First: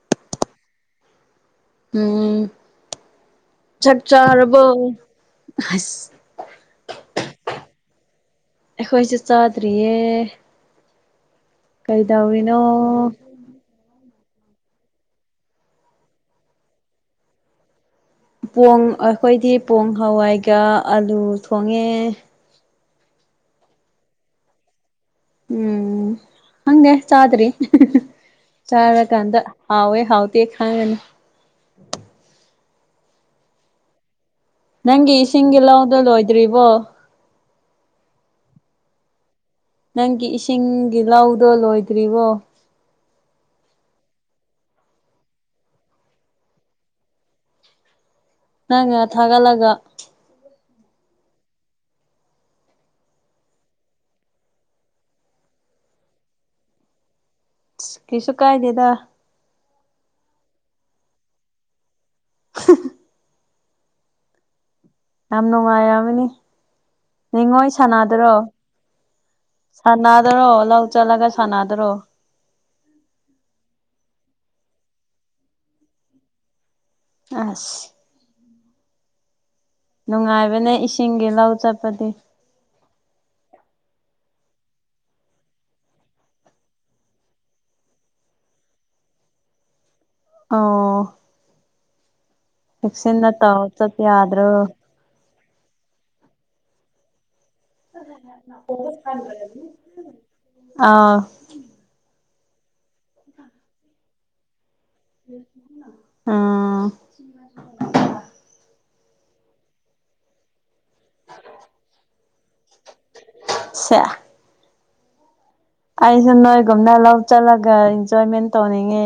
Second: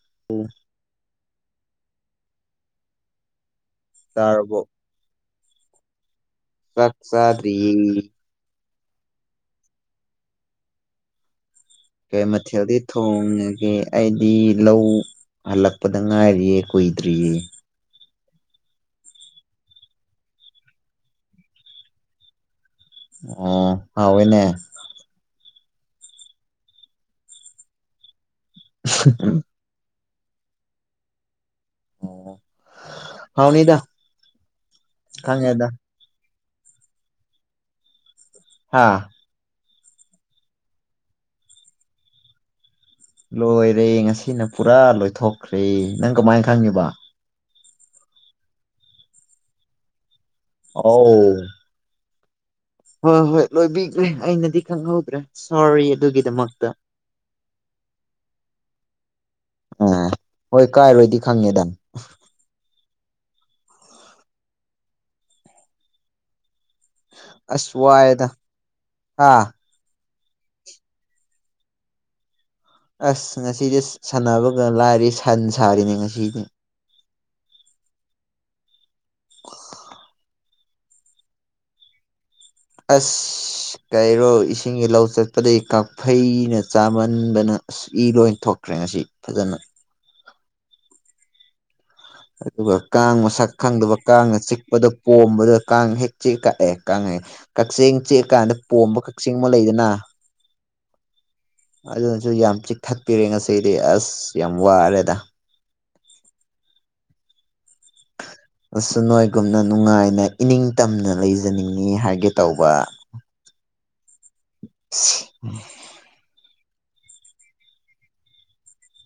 [unintelligible] ꯎꯝ ꯆꯥꯛ ꯆꯥꯔꯕꯣ ꯑꯁ ꯆꯥꯛ ꯆꯥꯗ꯭ꯔꯤꯌꯦ ꯑꯩꯈꯣꯏꯁꯨ ꯆꯥꯗ꯭ꯔꯤꯌꯦ ꯀꯩ ꯀꯩꯗꯧꯔꯤꯅꯣ ꯃꯊꯦꯜꯗꯤ ꯊꯣꯡꯉꯒꯦ ꯑꯩꯗꯤ ꯂꯧ ꯍꯜꯂꯛꯄꯗ ꯉꯥꯏꯔꯤꯌꯦ ꯀꯨꯏꯗ꯭ꯔꯤꯌꯦ ꯄꯣꯡ ꯑꯩꯈꯣꯏꯗꯤ ꯄꯣꯡ ꯍꯋꯥꯏꯒ ꯑꯂꯨ ꯊꯣꯡꯉꯦ ꯑꯣ ꯍꯥꯎꯋꯦꯅꯦ ꯎꯝ ꯈꯪꯗꯦ ꯆꯥꯗ꯭ꯔꯤ ꯆꯥꯔꯀꯥꯟꯗ ꯍꯥꯎꯋꯦ ꯍꯥꯎꯇꯦ ꯈꯪꯒꯅꯤ ꯑꯣ ꯍꯥꯎꯅꯤꯗ ꯅꯪꯒꯤ ꯏꯁꯤꯡꯒꯤ ꯈꯪꯉꯦꯗ ꯂꯧꯗꯣ ꯂꯣꯏꯗ꯭ꯔꯤꯕꯣ ꯍꯥꯥ ꯅꯪꯒꯤ ꯏꯁꯤꯡꯒꯤ ꯂꯧꯗꯣ ꯂꯣꯏꯗ꯭ꯔꯤꯕꯣ ꯂꯣꯏꯔꯦ ꯉꯁꯤꯅ ꯄꯨꯔꯥ ꯂꯣꯏꯊꯣꯛꯈ꯭ꯔꯦ ꯅꯪ ꯀꯃꯥꯏ ꯈꯪꯉꯤꯕ ꯅꯪꯅ ꯊꯥꯒꯠꯂꯥꯒ ꯑꯧ ꯍꯣꯏ ꯍꯣꯏ ꯂꯣꯏꯕꯤꯒ꯭ꯔꯦ ꯑꯩꯅꯗꯤ ꯈꯪꯍꯧꯗ꯭ꯔꯦ ꯁꯣꯔꯤ ꯑꯗꯨꯒꯤꯗꯃꯛꯇ ꯑꯁ ꯀꯩꯁꯨ ꯀꯥꯏꯗꯦꯗ ꯑꯥ ꯍꯣꯏ ꯀꯥꯏꯔꯣꯏꯗꯤ ꯈꯪꯉꯦꯗ ꯌꯥꯝ ꯅꯨꯡꯉꯥꯏꯔꯕꯅꯤ ꯅꯤꯡꯉꯣꯏ ꯑꯁ ꯋꯥꯏꯗ ꯁꯥꯟꯅꯗ꯭ꯔꯣ ꯍꯥ ꯁꯥꯟꯅꯗꯔꯣ ꯂꯧ ꯆꯠꯂꯒ ꯁꯥꯟꯅꯗꯔꯣ ꯑꯁ ꯉꯁꯤꯗꯤ ꯁꯥꯟꯅꯕꯒ ꯂꯥꯏꯔꯤ ꯁꯟ ꯁꯥꯔꯤꯅꯦ ꯉꯁꯤꯗꯤ ꯑꯁ ꯅꯨꯡꯉꯥꯏꯕꯅꯦ ꯏꯁꯤꯡꯒꯤ ꯂꯧ ꯆꯠꯄꯗꯤ ꯑꯁ ꯀꯩꯔꯣ ꯏꯁꯤꯡꯒꯤ ꯂꯧ ꯆꯠꯄꯗꯤ ꯀꯥꯛꯐꯩꯅ ꯆꯥꯃꯟꯗꯅ ꯑꯁ ꯏ ꯂꯣꯏꯟ ꯊꯣꯛꯈ꯭ꯔꯦ ꯉꯁꯤ ꯐꯖꯅ ꯑꯣ ꯑꯗꯨꯒ ꯀꯥꯡ ꯆꯦꯛꯁꯤꯟꯅ ꯃꯁꯛ ꯇꯧ ꯈꯪꯗꯕ ꯆꯠꯄ ꯀꯥꯡꯅ ꯌꯥꯗ꯭ꯔꯣ ꯆꯤꯛꯄꯗ ꯄꯣꯝꯕꯗ ꯀꯥꯡ ꯍꯦꯛ ꯆꯤꯛ ꯀꯥ ꯑꯦ ꯀꯥꯡ ꯍꯦ ꯀꯛꯆꯦꯡ ꯆꯤꯛꯑꯀꯥꯟꯗ ꯄꯣꯝꯕ ꯀꯛꯆꯦꯡ ꯑꯃ ꯂꯩꯗꯅ ꯑꯥꯎ ꯑꯗꯨꯅꯖꯨ ꯌꯥꯝ ꯆꯤꯛꯊꯠꯄꯤꯔꯦ ꯉꯁꯤꯗꯤ ꯑꯁ ꯌꯥꯝ ꯋꯥꯔꯦꯗ [inaudible] ꯎꯝ ꯑꯁ ꯅꯣꯏꯒꯨꯝꯅ ꯅꯨꯡꯉꯥꯏꯅ ꯏꯅꯤꯡ ꯇꯝꯅ ꯂꯩꯖꯅꯤꯡꯉꯤ ꯍꯥꯏꯒꯦ ꯇꯧꯕ [unintelligible] [unintelligible] [inaudible] ꯑꯩꯖꯨ ꯅꯣꯏꯒꯨꯝꯅ ꯂꯧ ꯆꯠꯂꯒ ꯏꯟꯖꯣꯏꯃꯦꯟ ꯇꯧꯅꯤꯡꯉꯦ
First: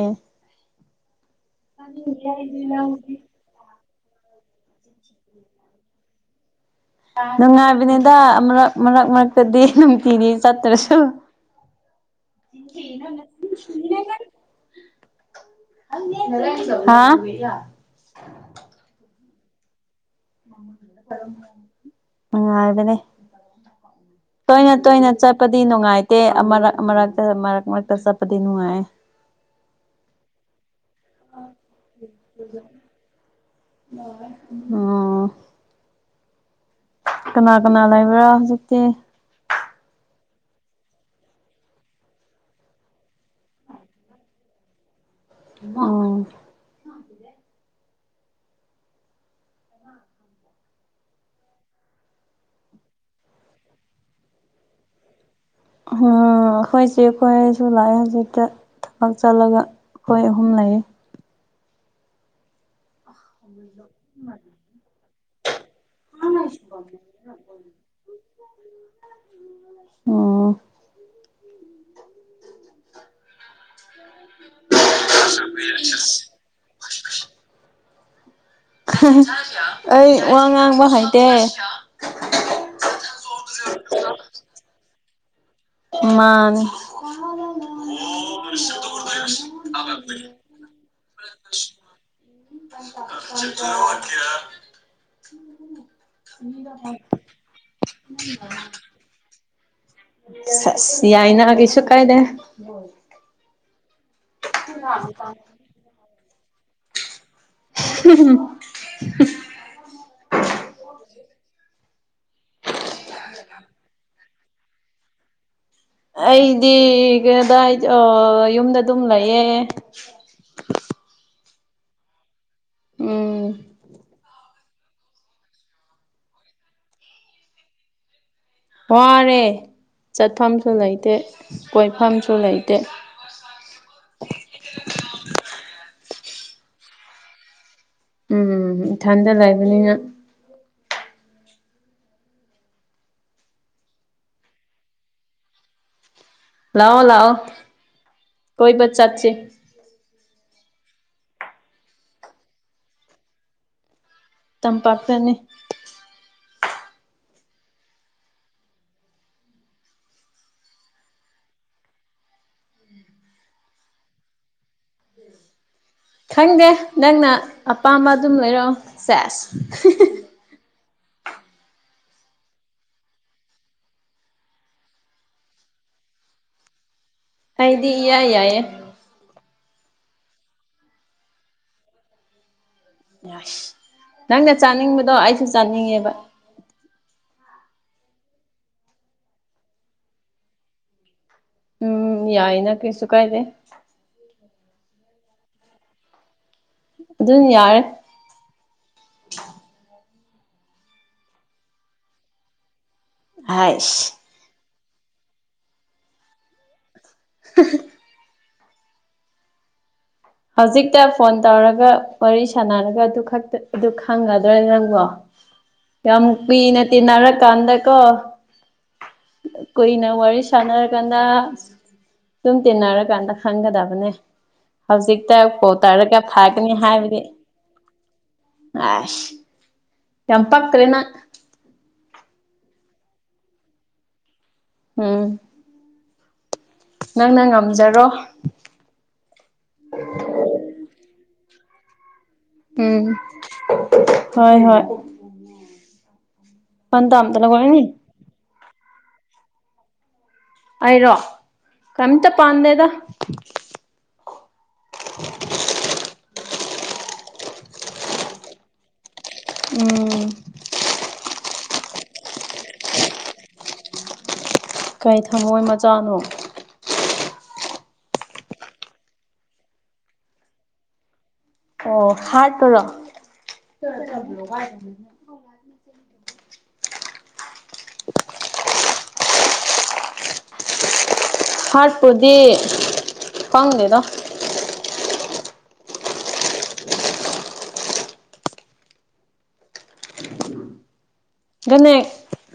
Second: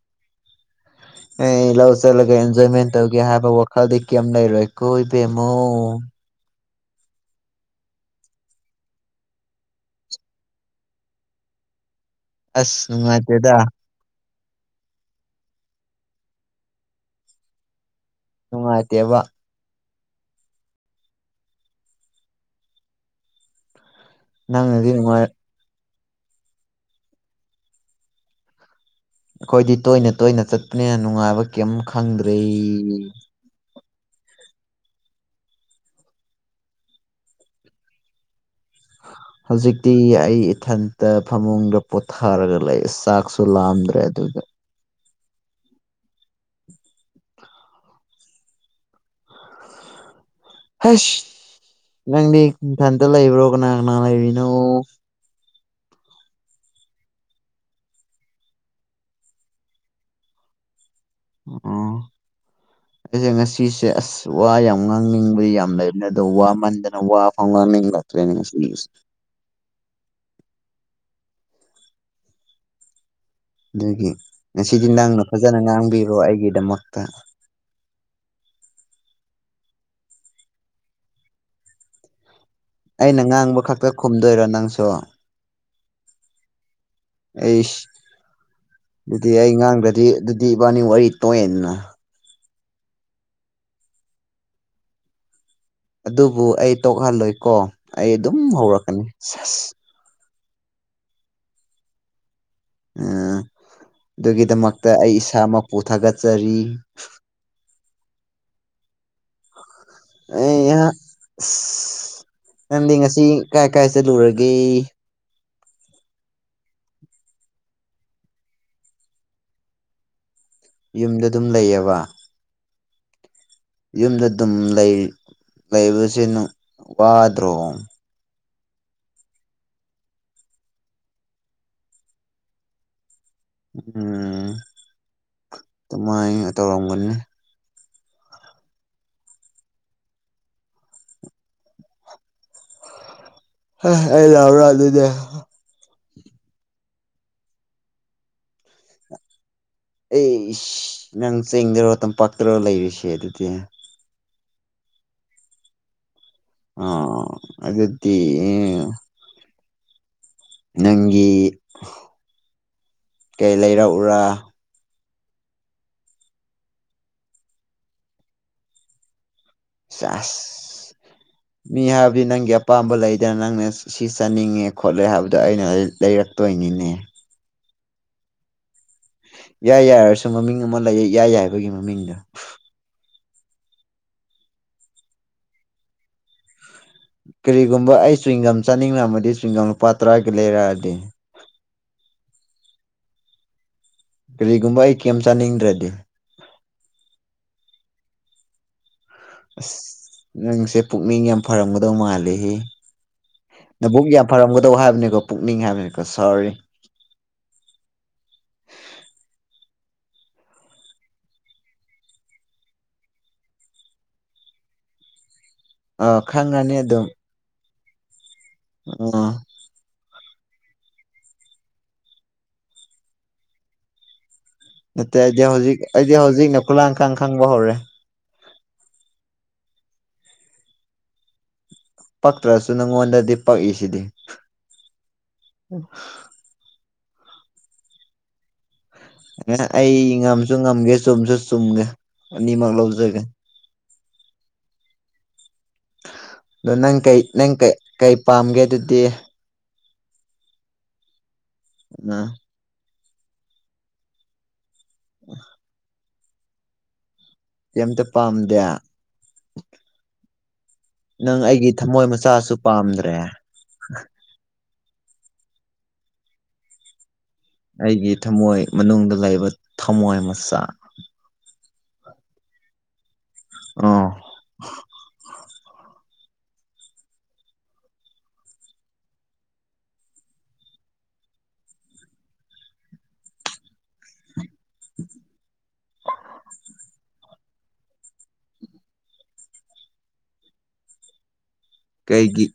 ꯑꯦ ꯂꯧ ꯆꯠꯂꯒ ꯑꯦꯟꯖꯣꯏꯃꯦꯟ ꯇꯧꯒꯦ ꯍꯥꯏꯕ ꯋꯥꯈꯜꯗꯤ ꯀꯩꯝ ꯂꯩꯔꯣꯏꯀꯣ ꯏꯕꯦꯝꯃꯧ ꯅꯨꯡꯉꯥꯏꯕꯅꯤꯗ ꯑꯃꯔꯛ ꯃꯔꯛ ꯃꯔꯛꯇꯗꯤ ꯅꯨꯡꯇꯤꯒꯤ ꯆꯠꯇ꯭ꯔꯁꯨ ꯑꯁ ꯅꯨꯡꯉꯥꯏꯇꯦꯗꯥ [unintelligible] ꯍꯥ ꯅꯨꯡꯉꯥꯏꯇꯦꯕ ꯅꯨꯡꯉꯥꯏꯕꯅꯦ ꯇꯣꯏꯅ ꯅꯪꯅꯗꯤ ꯇꯣꯏꯅ ꯅꯨꯡꯉꯥꯏ ꯆꯠꯄꯗꯤ ꯅꯨꯡꯉꯥꯏꯇꯦ ꯑꯃꯔꯛ ꯑꯃꯔꯛꯇ ꯃꯔꯛ ꯃꯔꯛꯇ ꯆꯠꯄꯗꯤ ꯅꯨꯡꯉꯥꯏꯌꯦ ꯑꯩꯈꯣꯏꯗꯤ ꯇꯣꯏꯅ ꯇꯣꯏꯅ ꯆꯠꯄꯅꯤꯅ ꯅꯨꯡꯉꯥꯏꯕ ꯀꯦꯝ ꯈꯪꯗ꯭ꯔꯦ ꯑꯥ ꯀꯅꯥ ꯀꯅꯥ ꯂꯩꯕ꯭ꯔꯥ ꯍꯧꯖꯤꯛꯇꯤ ꯍꯧꯖꯤꯛꯇꯤ ꯑꯩ ꯏꯊꯟꯇ ꯐꯃꯨꯡꯗ ꯄꯣꯊꯥꯔꯒ ꯂꯩ ꯆꯥꯛ ꯂꯥꯝꯗ꯭ꯔꯦ ꯑꯗꯨꯒ [unintelligible] ꯍꯩꯁ ꯅꯪꯗꯤ ꯏꯊꯟꯇ ꯂꯩꯕ꯭ꯔꯣ ꯀꯅꯥ ꯀꯅꯥ ꯂꯩꯔꯤꯅꯣ ꯎꯝꯍꯨꯝ ꯑꯩꯈꯣꯏ ꯆꯦ ꯈꯣꯏꯁꯨ ꯂꯥꯛꯑꯦ ꯍꯧꯖꯤꯛꯇ ꯊꯕꯛ ꯆꯠꯂꯒ ꯑꯩꯈꯣꯏ ꯑꯍꯨꯝ ꯂꯩꯌꯦ ꯎꯝ ꯑꯩꯖꯦ ꯉꯥ ꯁꯤꯁꯦ ꯑꯁ ꯋꯥ ꯌꯥꯝ ꯉꯥꯡꯅꯤꯡꯕ ꯌꯥꯝ ꯂꯩꯕꯅꯤ ꯑꯗꯣ ꯋꯥꯃꯟꯗꯅ ꯋꯥ ꯑꯧ ꯉꯥꯡꯅꯤꯡꯂꯛꯇ꯭ꯔꯦ ꯉꯁꯤ ꯅꯨꯃꯤꯠꯁꯦ ꯎꯝ ꯑꯗꯨꯒꯤ ꯉꯁꯤꯗꯤ ꯅꯪꯅ ꯐꯖꯅ ꯉꯥꯡꯕꯤꯔꯣ ꯑꯩꯒꯤꯗꯃꯛꯇ ꯍꯥ ꯍꯥ ꯑꯩ ꯋꯥ ꯉꯥꯡꯕ ꯍꯩꯇꯦ ꯑꯩꯅ ꯉꯥꯡꯕ ꯈꯛꯇ ꯈꯨꯝꯗꯣꯏꯔꯣ ꯅꯪꯁꯨ ꯃꯥꯥꯅꯦ [inaudible] ꯑꯩꯁ ꯑꯗꯨꯗꯤ ꯑꯩ ꯉꯥꯡꯗ꯭ꯔꯗꯤ ꯑꯗꯨꯗꯤ ꯏꯕꯥꯅꯤ ꯋꯥꯔꯤ ꯇꯣꯛꯑꯦꯗꯅ [inaudible] ꯑꯗꯨꯕꯨ ꯑꯩ ꯇꯣꯛꯍꯜꯂꯣꯏꯀꯣ ꯑꯩ ꯑꯗꯨꯝ ꯍꯧꯔꯛꯀꯅꯤ ꯁꯦꯁ ꯁꯦꯁ ꯌꯥꯏꯅ ꯀꯩꯁꯨ ꯀꯥꯏꯗꯦ ꯎꯝ ꯑꯗꯨꯒꯤꯗꯃꯛꯇ ꯑꯩ ꯏꯁꯥꯃꯛꯄꯨ ꯊꯥꯒꯠꯆꯔꯤ ꯍꯝ ꯍꯝ ꯍꯝ [unintelligible] ꯑꯩ ꯍꯥ ꯑꯁ ꯅꯪꯗꯤ ꯉꯁꯤ ꯀꯥꯏ ꯀꯥꯏ ꯆꯠꯂꯨꯔꯒꯦ ꯑꯩꯗꯤ ꯀꯗꯥꯏ ꯗ ꯑꯣ ꯌꯨꯝꯗ ꯑꯗꯨꯝ ꯂꯩꯌꯦ ꯌꯨꯝꯗ ꯑꯗꯨꯝ ꯂꯩꯌꯦꯕ ꯎꯝ ꯌꯨꯝꯗ ꯑꯗꯨꯝ ꯂꯩꯕ ꯂꯩꯕꯁꯦ ꯋꯥꯗ꯭ꯔꯣ ꯋꯥꯔꯦ ꯆꯠꯐꯝꯁꯨ ꯂꯩꯇꯦ ꯀꯣꯏꯐꯝꯁꯨ ꯂꯩꯇꯦ ꯎꯝ ꯑꯗꯨꯃꯥꯏ ꯇꯧꯔꯝꯒꯅꯤ ꯎꯝ ꯏꯊꯟꯗ ꯂꯩꯕꯅꯤꯅ ꯍꯥ ꯑꯩ ꯂꯥꯛꯎꯔꯥ ꯑꯗꯨꯗꯤ ꯂꯥꯛꯑꯣ ꯂꯥꯛꯑꯣ ꯀꯣꯏꯕ ꯆꯠꯁꯤ ꯑꯩꯁ ꯅꯪ ꯆꯤꯡꯗꯔꯣ ꯇꯝꯄꯥꯛꯇꯔꯣ ꯂꯩꯔꯤꯁꯦ ꯑꯗꯨꯗꯤ ꯇꯝꯄꯥꯛꯇꯅꯦ ꯑꯥ ꯑꯗꯨꯗꯤ ꯅꯪꯒꯤ ꯀꯩ ꯂꯩꯔꯛꯎꯔꯥ ꯈꯪꯗꯦ ꯅꯪꯅ ꯑꯄꯥꯝꯕ ꯑꯗꯨꯝ ꯂꯩꯔꯛꯑꯣ ꯁꯦꯁ ꯁꯦꯁ ꯃꯤ ꯍꯥꯏꯕꯗꯤ ꯅꯪꯒꯤ ꯑꯄꯥꯝꯕ ꯂꯩꯗꯅ ꯅꯪꯅ ꯁꯤ ꯆꯥꯅꯤꯡꯉꯦ ꯈꯣꯠꯂꯦ ꯍꯥꯏꯕꯗꯣ ꯑꯩꯅ ꯂꯩꯔꯛꯇꯣꯏꯅꯤꯅꯦ ꯑꯩꯗꯤ ꯏꯌꯥ ꯌꯥꯏꯌꯦ ꯏꯌꯥ ꯌꯥꯏꯔꯁꯨ ꯃꯃꯤꯡ ꯑꯃ ꯂꯩꯌꯦ ꯏꯌꯥ ꯌꯥꯏꯕꯒꯤ ꯃꯃꯤꯡꯗꯣ ꯑꯁ ꯅꯪꯅ ꯆꯥꯅꯤꯡꯕꯗꯣ ꯑꯩꯁꯨ ꯆꯥꯅꯤꯡꯉꯦꯕ ꯀꯔꯤꯒꯨꯝꯕ ꯑꯩ ꯆ꯭ꯋꯤꯡꯒꯝ ꯆꯥꯅꯤꯡꯔꯝꯂꯗꯤ ꯆꯤꯡꯒꯝ ꯂꯨꯄꯥ ꯇꯔꯥꯒꯤ ꯂꯩꯔꯛꯑꯗꯤ ꯎꯝ ꯌꯥꯏꯅ ꯀꯩꯁꯨ ꯀꯥꯏꯗꯦ ꯀꯔꯤꯒꯨꯝꯕ ꯑꯩ ꯀꯔꯤꯝ ꯆꯥꯅꯤꯡꯗ꯭ꯔꯗꯤ ꯑꯗꯨꯝ ꯌꯥꯔꯦ ꯑꯁ ꯅꯪꯁꯦ ꯄꯨꯛꯅꯤꯡ ꯌꯥꯝ ꯐꯔꯝꯒꯗꯧ ꯃꯥꯜꯂꯦꯍꯦ ꯅꯕꯨꯛ ꯍꯥꯏꯁ ꯌꯥꯝ ꯐꯔꯝꯒꯗꯧ ꯍꯥꯏꯕꯅꯤꯀꯣ ꯄꯨꯛꯅꯤꯡ ꯍꯥꯏꯕꯅꯤꯀꯣ ꯁꯣꯔꯤ ꯍꯥ ꯍꯥ ꯍꯧꯖꯤꯛꯇ ꯐꯣꯟ ꯇꯧꯔꯒ ꯋꯥꯔꯤ ꯁꯥꯟꯅꯔꯒ ꯑꯗꯨ ꯈꯛꯇ ꯑꯗꯨ ꯈꯪꯒꯗ꯭ꯔ ꯅꯪꯕꯣ ꯑ ꯌꯥꯝ ꯈꯪꯉꯅꯤ ꯀꯨꯏꯅ ꯇꯤꯟꯅꯔ ꯀꯥꯟꯗꯀꯣ ꯎꯝ ꯀꯨꯏꯅ ꯋꯥꯔꯤ ꯁꯥꯟꯅꯔꯀꯥꯟꯗ ꯗꯨꯝ ꯇꯤꯟꯅꯔꯀꯥꯟꯗ ꯈꯪꯒꯗꯕꯅꯦ ꯅꯠꯇꯦ ꯍꯧꯖꯤꯛꯇ ꯑꯩꯗꯤ ꯀꯣꯜ ꯍꯧꯖꯤꯛ ꯑꯩꯗꯤ ꯇꯧꯔꯒ ꯍꯧꯖꯤꯛꯅ ꯐꯥꯒꯅꯤ ꯍꯥꯏꯕꯗꯤ ꯈꯨꯂꯥꯡꯈꯥꯡ ꯈꯪꯕ ꯍꯧꯔꯦ ꯑꯁ ꯌꯥꯝ ꯄꯛꯇ꯭ꯔꯦ ꯅꯪ ꯄꯛꯇ꯭ꯔꯁꯨ ꯅꯪꯉꯣꯟꯗꯗꯤ ꯄꯛꯏꯁꯤꯗꯤ ꯎꯝ ꯍꯥ ꯅꯪꯅ ꯉꯝꯖꯔꯣ ꯑꯦ ꯑꯩ ꯉꯝꯁꯨ ꯉꯝꯒꯦ ꯆꯨꯝꯁꯨ ꯆꯨꯝꯒꯦ ꯑꯅꯤꯃꯛ ꯎꯝ ꯂꯧꯖꯒꯦ ꯍꯣꯏ ꯍꯣꯏ ꯑꯗꯣ ꯅꯪ ꯄꯟ ꯀꯩ ꯇꯝꯇ ꯅꯪ ꯀꯩꯩ ꯂꯧꯒꯅꯤ ꯀꯩ ꯄꯥꯝꯒꯦ ꯑꯗꯨꯗꯤ ꯑꯩꯔꯣ ꯑ ꯀꯔꯤꯃꯇ ꯄꯥꯝꯗꯦꯗ [inaudible] ꯀꯔꯤꯃꯇ ꯄꯥꯝꯗꯦ ꯎꯝ ꯅꯪ ꯑꯩꯒꯤ ꯊꯝꯃꯣꯏ ꯃꯆꯥꯁꯨ ꯄꯥꯝꯗ꯭ꯔꯦ ꯀꯩ ꯊꯝꯃꯣꯏ ꯃꯆꯥꯅꯣ ꯑꯩꯒꯤ ꯊꯝꯃꯣꯏ ꯃꯅꯨꯡꯗ ꯂꯩꯕ ꯊꯝꯃꯣꯏ ꯃꯆꯥ ꯑꯣ ꯍꯥꯔꯠꯇꯨꯔꯣ ꯑꯥ ꯍꯥꯔꯠꯄꯨꯗꯤ ꯈꯪꯗꯦꯗ [inaudible] ꯒꯅꯦꯛ ꯀꯩꯒꯤ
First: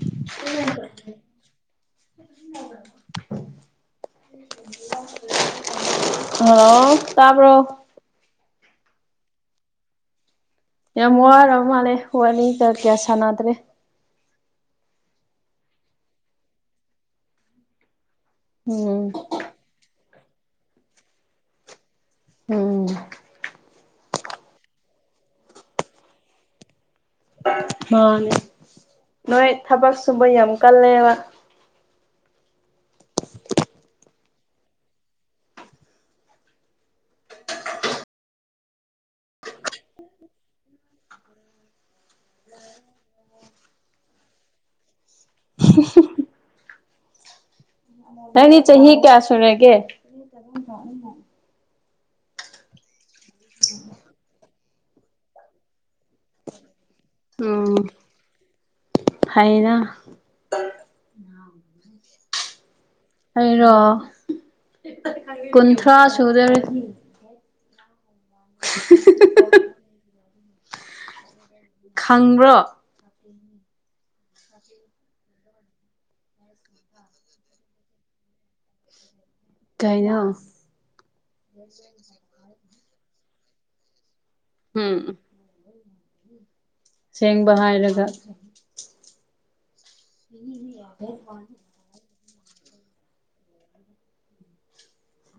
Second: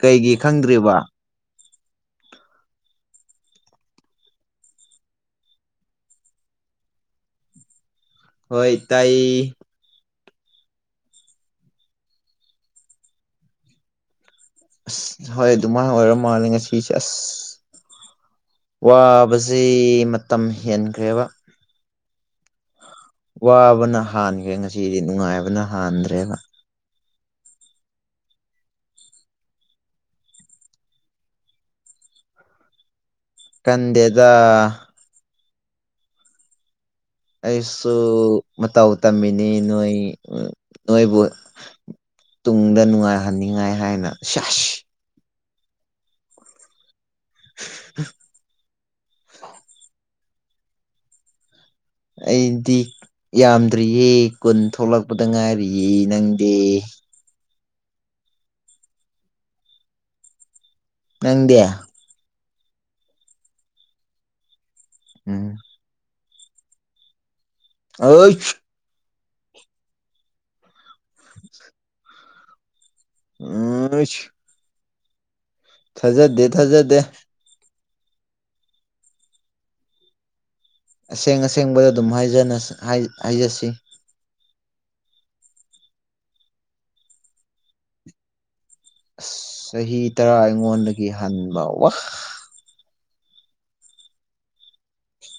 ꯀꯩꯒꯤ ꯈꯪꯗ꯭ꯔꯤꯕ [inaudible] ꯍꯦꯜꯂꯣ ꯇꯥꯕ꯭ꯔꯣ ꯍꯣꯏ ꯇꯥꯏꯌꯦ ꯌꯥꯝ ꯋꯥꯔꯕ ꯃꯥꯜꯂꯦ ꯋꯥꯔꯤ ꯀꯥ ꯀꯌꯥ ꯁꯥꯟꯅꯗ꯭ꯔꯦ ꯑꯁ ꯍꯣꯏ ꯑꯗꯨꯃꯥꯏꯅ ꯑꯣꯏꯔ ꯃꯥꯜꯂꯦ ꯉꯁꯤꯁꯦ ꯑꯁ ꯎꯝ ꯋꯥꯕꯁꯦ ꯃꯇꯝ ꯍꯦꯟꯈ꯭ꯔꯦꯕ ꯎꯝ ꯋꯥꯕꯅ ꯍꯥꯟꯈ꯭ꯔꯦ ꯉꯁꯤꯗꯤ ꯅꯨꯡꯉꯥꯏꯕꯅ ꯍꯥꯟꯗ꯭ꯔꯦꯕ ꯃꯥꯅꯦ ꯅꯣꯏ ꯊꯕꯛ ꯁꯨꯕ ꯌꯥꯝ ꯀꯜꯂꯦꯕ ꯀꯟꯗꯦꯗ ꯑꯩꯁꯨ ꯃꯇꯧ ꯇꯝꯃꯤꯅꯤ ꯅꯣꯏ ꯅꯣꯏꯕꯨ ꯇꯨꯡꯗ ꯅꯨꯡꯉꯥꯏꯍꯟꯅꯤꯡꯉꯥꯏ ꯍꯥꯏꯅ ꯁꯦꯁ [inaudible] ꯅꯪꯗꯤ ꯆꯍꯤ ꯀꯌꯥ ꯁꯨꯔꯒꯦ ꯆꯍꯤ ꯇꯔꯨꯅ ꯑꯩꯅ [inaudible] ꯑꯩꯗꯤ ꯌꯥꯝꯗ꯭ꯔꯤꯌꯦ ꯀꯨꯟ ꯊꯣꯛꯂꯛꯄꯗ ꯉꯥꯏꯔꯤꯌꯦ ꯅꯪꯗꯤ ꯎꯝ ꯍꯥꯏꯅ ꯅꯪꯗꯤ ꯑꯩꯔꯣ ꯎꯝ ꯀꯨꯟꯊ꯭ꯔꯥ ꯁꯨꯗꯣꯔꯦ ꯑꯥꯏꯁ [unintelligible] [inaudible] ꯈꯪꯕ꯭ꯔꯣ ꯑꯝꯍꯩꯁ ꯊꯖꯗꯦ ꯊꯖꯗꯦ ꯗꯩꯅꯣ ꯑꯁꯦꯡ ꯑꯁꯦꯡꯕꯗ ꯑꯗꯨꯝ ꯍꯥꯏꯖꯅꯁꯤ ꯍꯥꯏ ꯍꯥꯏꯖꯁꯤ ꯎꯝ ꯑꯁꯦꯡꯕ ꯍꯥꯏꯔꯒ ꯑꯁ ꯆꯍꯤ ꯇꯔꯥ ꯑꯩꯉꯣꯟꯗꯒꯤ ꯍꯟꯕ ꯋꯥ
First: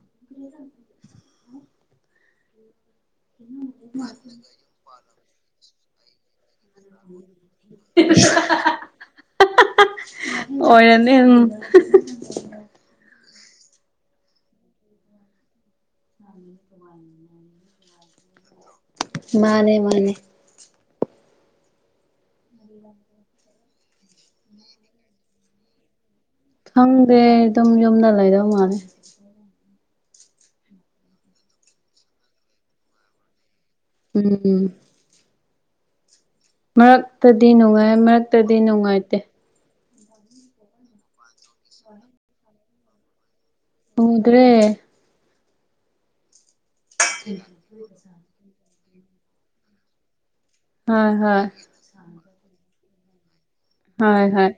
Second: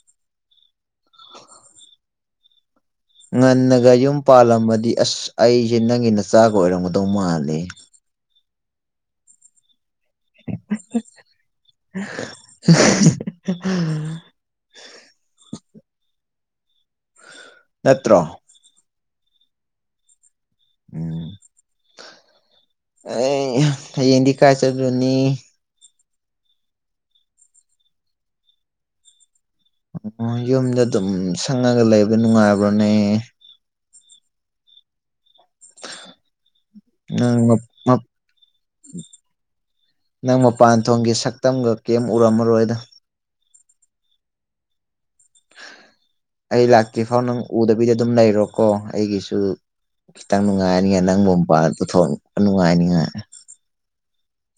[unintelligible] [inaudible] ꯉꯟꯅꯒ ꯌꯨꯝ ꯄꯥꯜꯂꯝꯃꯗꯤ ꯑꯁ ꯑꯩꯖꯦ ꯅꯪꯒꯤ ꯅꯆꯥꯒ ꯑꯣꯏꯔꯝꯒꯗꯧ ꯃꯥꯂꯦ ꯍꯥꯍꯥꯍꯥꯍꯥꯍꯥ ꯑꯣꯏꯔꯝꯅꯤ ꯎꯝ [unintelligible] [unintelligible] ꯅꯠꯇ꯭ꯔꯣ ꯃꯥꯅꯦ ꯃꯥꯅꯦ ꯎꯝ ꯑꯦ ꯍꯌꯦꯡꯗꯤ ꯀꯥꯏ ꯆꯠꯂꯨꯅꯤ ꯈꯪꯗꯦ ꯑꯗꯨꯝ ꯌꯨꯝꯗ ꯂꯩꯗꯧ ꯃꯥꯜꯂꯦ [inaudible] ꯑꯣ ꯌꯨꯝꯗ ꯑꯗꯨꯝ ꯁꯪꯉꯒ ꯂꯩꯕ ꯅꯨꯡꯉꯥꯏꯕ꯭ꯔꯣꯅꯦ ꯎꯝ ꯅꯪ ꯃꯔꯛꯇꯗꯤ ꯅꯨꯡꯉꯥꯏ ꯃꯔꯛꯇꯗꯤ ꯅꯨꯡꯉꯥꯏꯇꯦ ꯅꯪ ꯃꯄꯥꯟꯊꯣꯡꯒꯤ ꯁꯛꯇꯝꯒ ꯀꯦꯝ ꯎꯔꯝꯃꯔꯣꯏꯗ ꯎꯗ꯭ꯔꯦ ꯑꯩ ꯂꯥꯛꯇ꯭ꯔꯤ ꯐꯥꯎ ꯅꯪ ꯎꯗꯕꯤꯗ ꯑꯗꯨꯝ ꯂꯩꯔꯣꯀꯣ ꯑꯩꯒꯤꯁꯨ ꯈꯤꯇꯪ ꯅꯨꯡꯉꯥꯏꯅꯤꯉꯥꯏ ꯍꯣꯏ ꯅꯪꯕꯨ ꯍꯣꯏ ꯃꯄꯥꯟꯗ ꯄꯨꯊꯣꯛ ꯅꯨꯡꯉꯥꯏꯅꯤꯉꯥꯏ ꯍꯣꯏ ꯍꯣꯏ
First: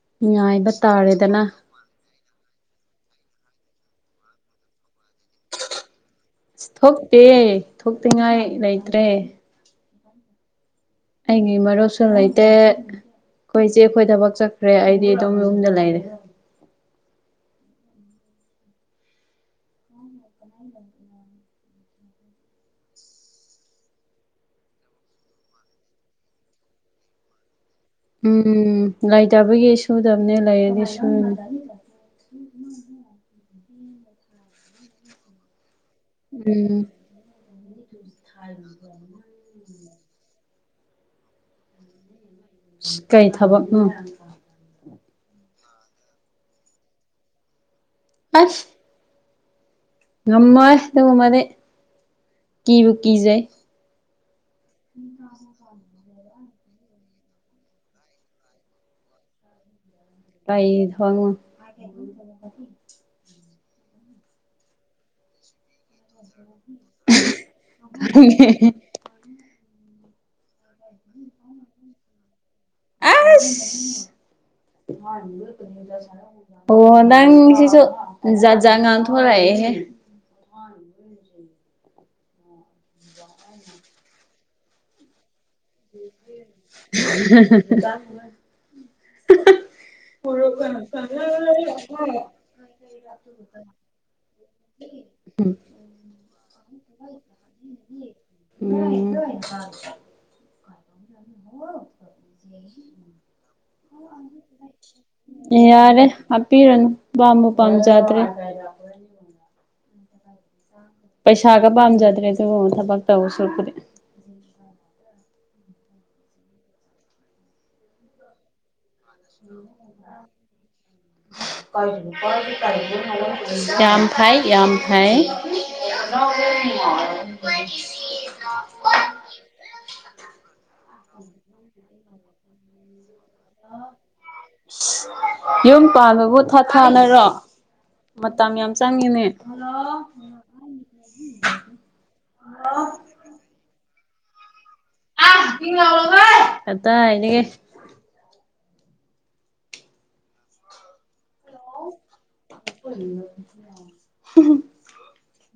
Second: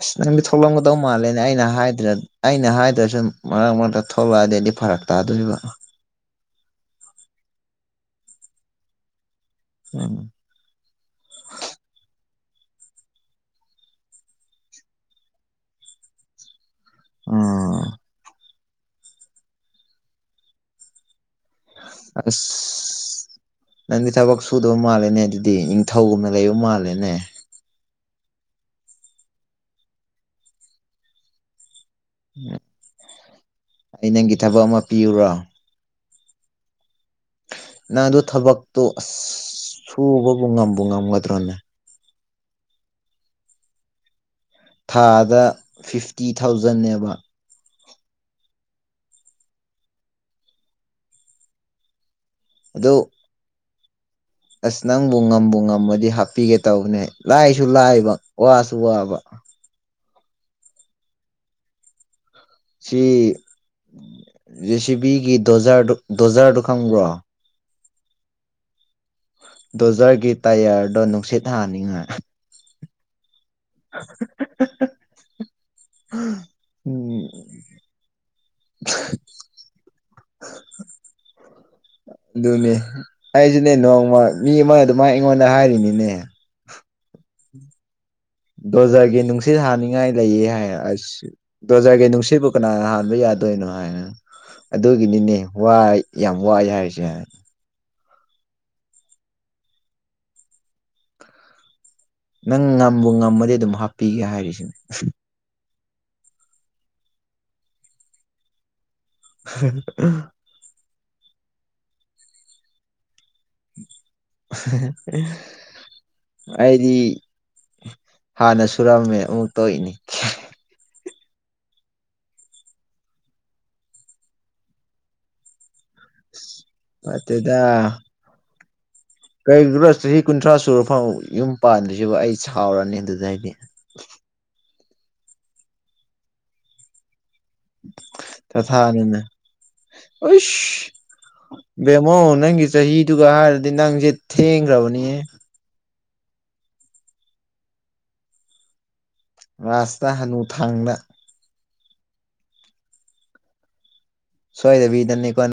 ꯑꯁ ꯅꯪꯗꯤ ꯉꯥꯏꯕ ꯊꯣꯛꯂꯝꯒꯗꯧ ꯃꯥꯜꯂꯦꯅꯦ ꯇꯥꯔꯦꯗꯅ ꯑꯩꯅ ꯍꯥꯏꯗ꯭ꯔꯦ ꯑꯩꯅ ꯍꯥꯏꯗ꯭ꯔꯁꯨꯨ ꯃꯔꯛ ꯃꯔꯛꯇ ꯊꯣꯛꯂꯛꯑꯗꯤ ꯑꯩꯗꯤ ꯐꯔꯛ ꯇꯥꯗꯣꯔꯤꯕ [unintelligible] ꯊꯣꯛꯇꯦꯌꯦ ꯊꯣꯛꯇꯉꯥꯏ ꯂꯩꯇ꯭ꯔꯦ ꯑꯝ ꯑꯩꯒꯤ ꯃꯔꯨꯞꯁꯨ ꯂꯩꯇꯦ ꯈꯣꯏꯆꯦ ꯈꯣꯏ ꯊꯕꯛ ꯆꯠꯈ꯭ꯔꯦ ꯑꯩꯗꯤ ꯑꯗꯨꯝ ꯌꯨꯝꯗ ꯂꯩꯔꯦ ꯑꯝ [inaudible] ꯑꯁ ꯅꯪꯗꯤ ꯊꯕꯛ ꯁꯨꯗꯕ ꯃꯥꯜꯂꯦꯅꯦ ꯑꯗꯨꯗꯤ ꯅꯤꯡꯊꯧꯅ ꯂꯩꯕ ꯃꯥꯜꯂꯦꯅꯦ ꯎꯝ ꯂꯩꯇꯕꯒꯤ ꯁꯨꯗꯕꯅꯦ ꯂꯩꯔꯗꯤ ꯁꯨꯔꯅꯤ ꯑꯩ ꯅꯪꯒꯤ ꯊꯕꯛ ꯑꯃ ꯄꯤꯌꯨꯔꯣ ꯎꯝ ꯅꯪ ꯑꯗꯨ ꯊꯕꯛꯇꯣ ꯑꯁ ꯁꯨꯕꯕꯨ ꯉꯝꯕꯨ ꯉꯝꯒꯗ꯭ꯔꯣꯅꯦ ꯏꯁ ꯀꯩ ꯊꯕꯛ ꯅꯣ ꯊꯥꯗ ꯐꯤꯐꯇꯤ ꯊꯥꯎꯖꯟꯅꯦꯕ ꯑꯁ ꯉꯝꯃꯣꯏ ꯗꯨꯒꯨꯝꯕꯗꯤ ꯀꯤꯕꯨ ꯑꯗꯨ ꯀꯤꯖꯩ ꯑꯁ ꯅꯪꯕꯨ ꯉꯕꯨ ꯉꯝꯃꯗꯤ ꯍꯥꯞꯄꯤꯒꯦ ꯇꯧꯕꯅꯦ ꯂꯥꯏꯁꯨ ꯂꯥꯏꯕ ꯋꯥꯁꯨ ꯋꯥꯕ ꯀꯩ ꯊꯕꯛꯅꯣ ꯑꯩꯒꯨꯝ ꯇꯧꯕ ꯃꯥꯊꯤ ꯁꯤ ꯖꯦ ꯁꯤ ꯕꯤ ꯒꯤ ꯗꯣꯖꯔꯗꯨ ꯗꯣꯖꯔꯗꯨ ꯈꯪꯕ꯭ꯔꯣ ꯈꯪꯉꯦ ꯗꯣꯖꯔꯒꯤ ꯇꯥꯌꯔꯗꯣ ꯅꯨꯡꯁꯤꯠ ꯍꯥꯟꯅꯤꯡꯉꯥꯏ ꯑꯁ [inaudible] ꯑꯣ ꯎꯝ ꯅꯪꯁꯤꯁꯨ ꯖꯥꯠ ꯖꯥꯠ ꯉꯥꯡꯊꯣꯔꯛꯑꯦꯍꯦ ꯗꯨꯅꯤ ꯑꯩꯖꯨꯅꯦ ꯅꯣꯡꯃ ꯃꯤ ꯑꯃ ꯑꯗꯨꯃꯥꯏ ꯑꯩꯉꯣꯟꯗ ꯍꯥꯏꯔꯤꯅꯤꯅꯦ [inaudible] ꯗꯣꯖꯔꯒꯤ ꯅꯨꯡꯁꯤꯠ ꯍꯥꯟꯅꯤꯡꯉꯥꯏ ꯂꯩꯌꯦ ꯍꯥꯏꯅ ꯑꯁ ꯗꯣꯖꯔꯒꯤ ꯅꯨꯡꯁꯤꯠꯕꯨ ꯀꯅꯥꯅ ꯍꯥꯟꯕ ꯌꯥꯗꯣꯏꯅꯣ ꯍꯥꯏꯅ ꯑꯗꯨꯒꯤꯅꯤꯅꯦ ꯋꯥꯏ ꯌꯥꯝ ꯋꯥꯏ ꯍꯥꯏꯔꯤꯁꯦ [unintelligible] ꯎꯝ ꯋꯥꯏ ꯋꯥꯏ ꯍꯥꯎ ꯅꯪ ꯉꯝꯕꯨ ꯉꯝꯃꯗꯤ ꯑꯗꯨꯝ ꯍꯥꯞꯄꯤꯒꯦ ꯍꯥꯏꯔꯤꯁꯤꯅꯤ ꯌꯥꯔꯦ ꯍꯥꯞꯄꯤꯔꯅꯨ ꯄꯥꯝꯕꯨ ꯄꯥꯝꯖꯥꯗ꯭ꯔꯦ ꯀꯌꯥ ꯄꯨꯔꯛ ꯃꯤ ꯌꯦꯡꯉꯨꯅꯨ [inaudible] ꯄꯩꯁꯥꯒ ꯄꯥꯝꯖꯥꯗ꯭ꯔꯦ ꯑꯗꯨꯒꯨꯝꯕ ꯊꯕꯛ ꯇꯧ ꯁꯔꯨꯛꯄꯨꯗꯤ [unintelligible] ꯑꯩꯗꯤ ꯍꯥꯟꯅ ꯁꯨꯔꯝꯃꯦ ꯑꯃꯨꯛ ꯇꯣꯛꯏꯅꯤ [inaudible] ꯀꯔꯤ ꯂꯤꯟꯊꫭꯏꯒꯤ ꯀꯔꯤꯅꫭꯃꯥ ꯍꯥꯏꯔꯝꯕꯅꯤꯅꯦ ꯌꯥꯝ ꯐꯩ ꯌꯥꯝ ꯐꯩ ꯏꯁ ꯅꯠꯇꯦꯗꯥ ꯀꯩꯒꯤꯔꯣ ꯆꯍꯤ ꯀꯨꯟꯊ꯭ꯔꯥ ꯁꯨꯔ ꯐꯥꯎ ꯌꯨꯝ ꯄꯥꯟꯗ꯭ꯔꯤꯁꯤꯕꯨ ꯑꯩ ꯁꯥꯎꯔꯅꯤ ꯑꯗꯨꯗꯩꯗꯤ ꯏꯁ ꯌꯨꯝ ꯄꯥꯟꯗꯕꯨ ꯊꯥ ꯊꯥꯅꯔꯣ ꯃꯇꯝ ꯌꯥꯝ ꯆꯪꯉꯤꯅꯦ ꯊꯥꯊꯥꯅꯤꯅ ꯍꯜꯂꫭ ꯑꯩꯁ [unintelligible] ꯕꯦꯝꯃꯣ ꯅꯪꯒꯤ ꯆꯍꯤꯗꯨꯒ ꯍꯥꯏꯔꯗꯤ ꯅꯪꯁꯦ ꯊꯦꯡꯒ꯭ꯔꯥꯕꯅꯤꯅꯦ ꯍꯠ ꯇꯤꯟꯅꯕ ꯃꯈꯩꯏ ꯀꯗꯥꯏꯗꯒꯤ ꯂꯥꯁ꯭ꯠꯇꯥ ꯍꯅꯨ ꯊꯪꯗ [unintelligible] ꯁꯣꯏꯗꯕꯤꯗꯅꯦ ꯅꯪ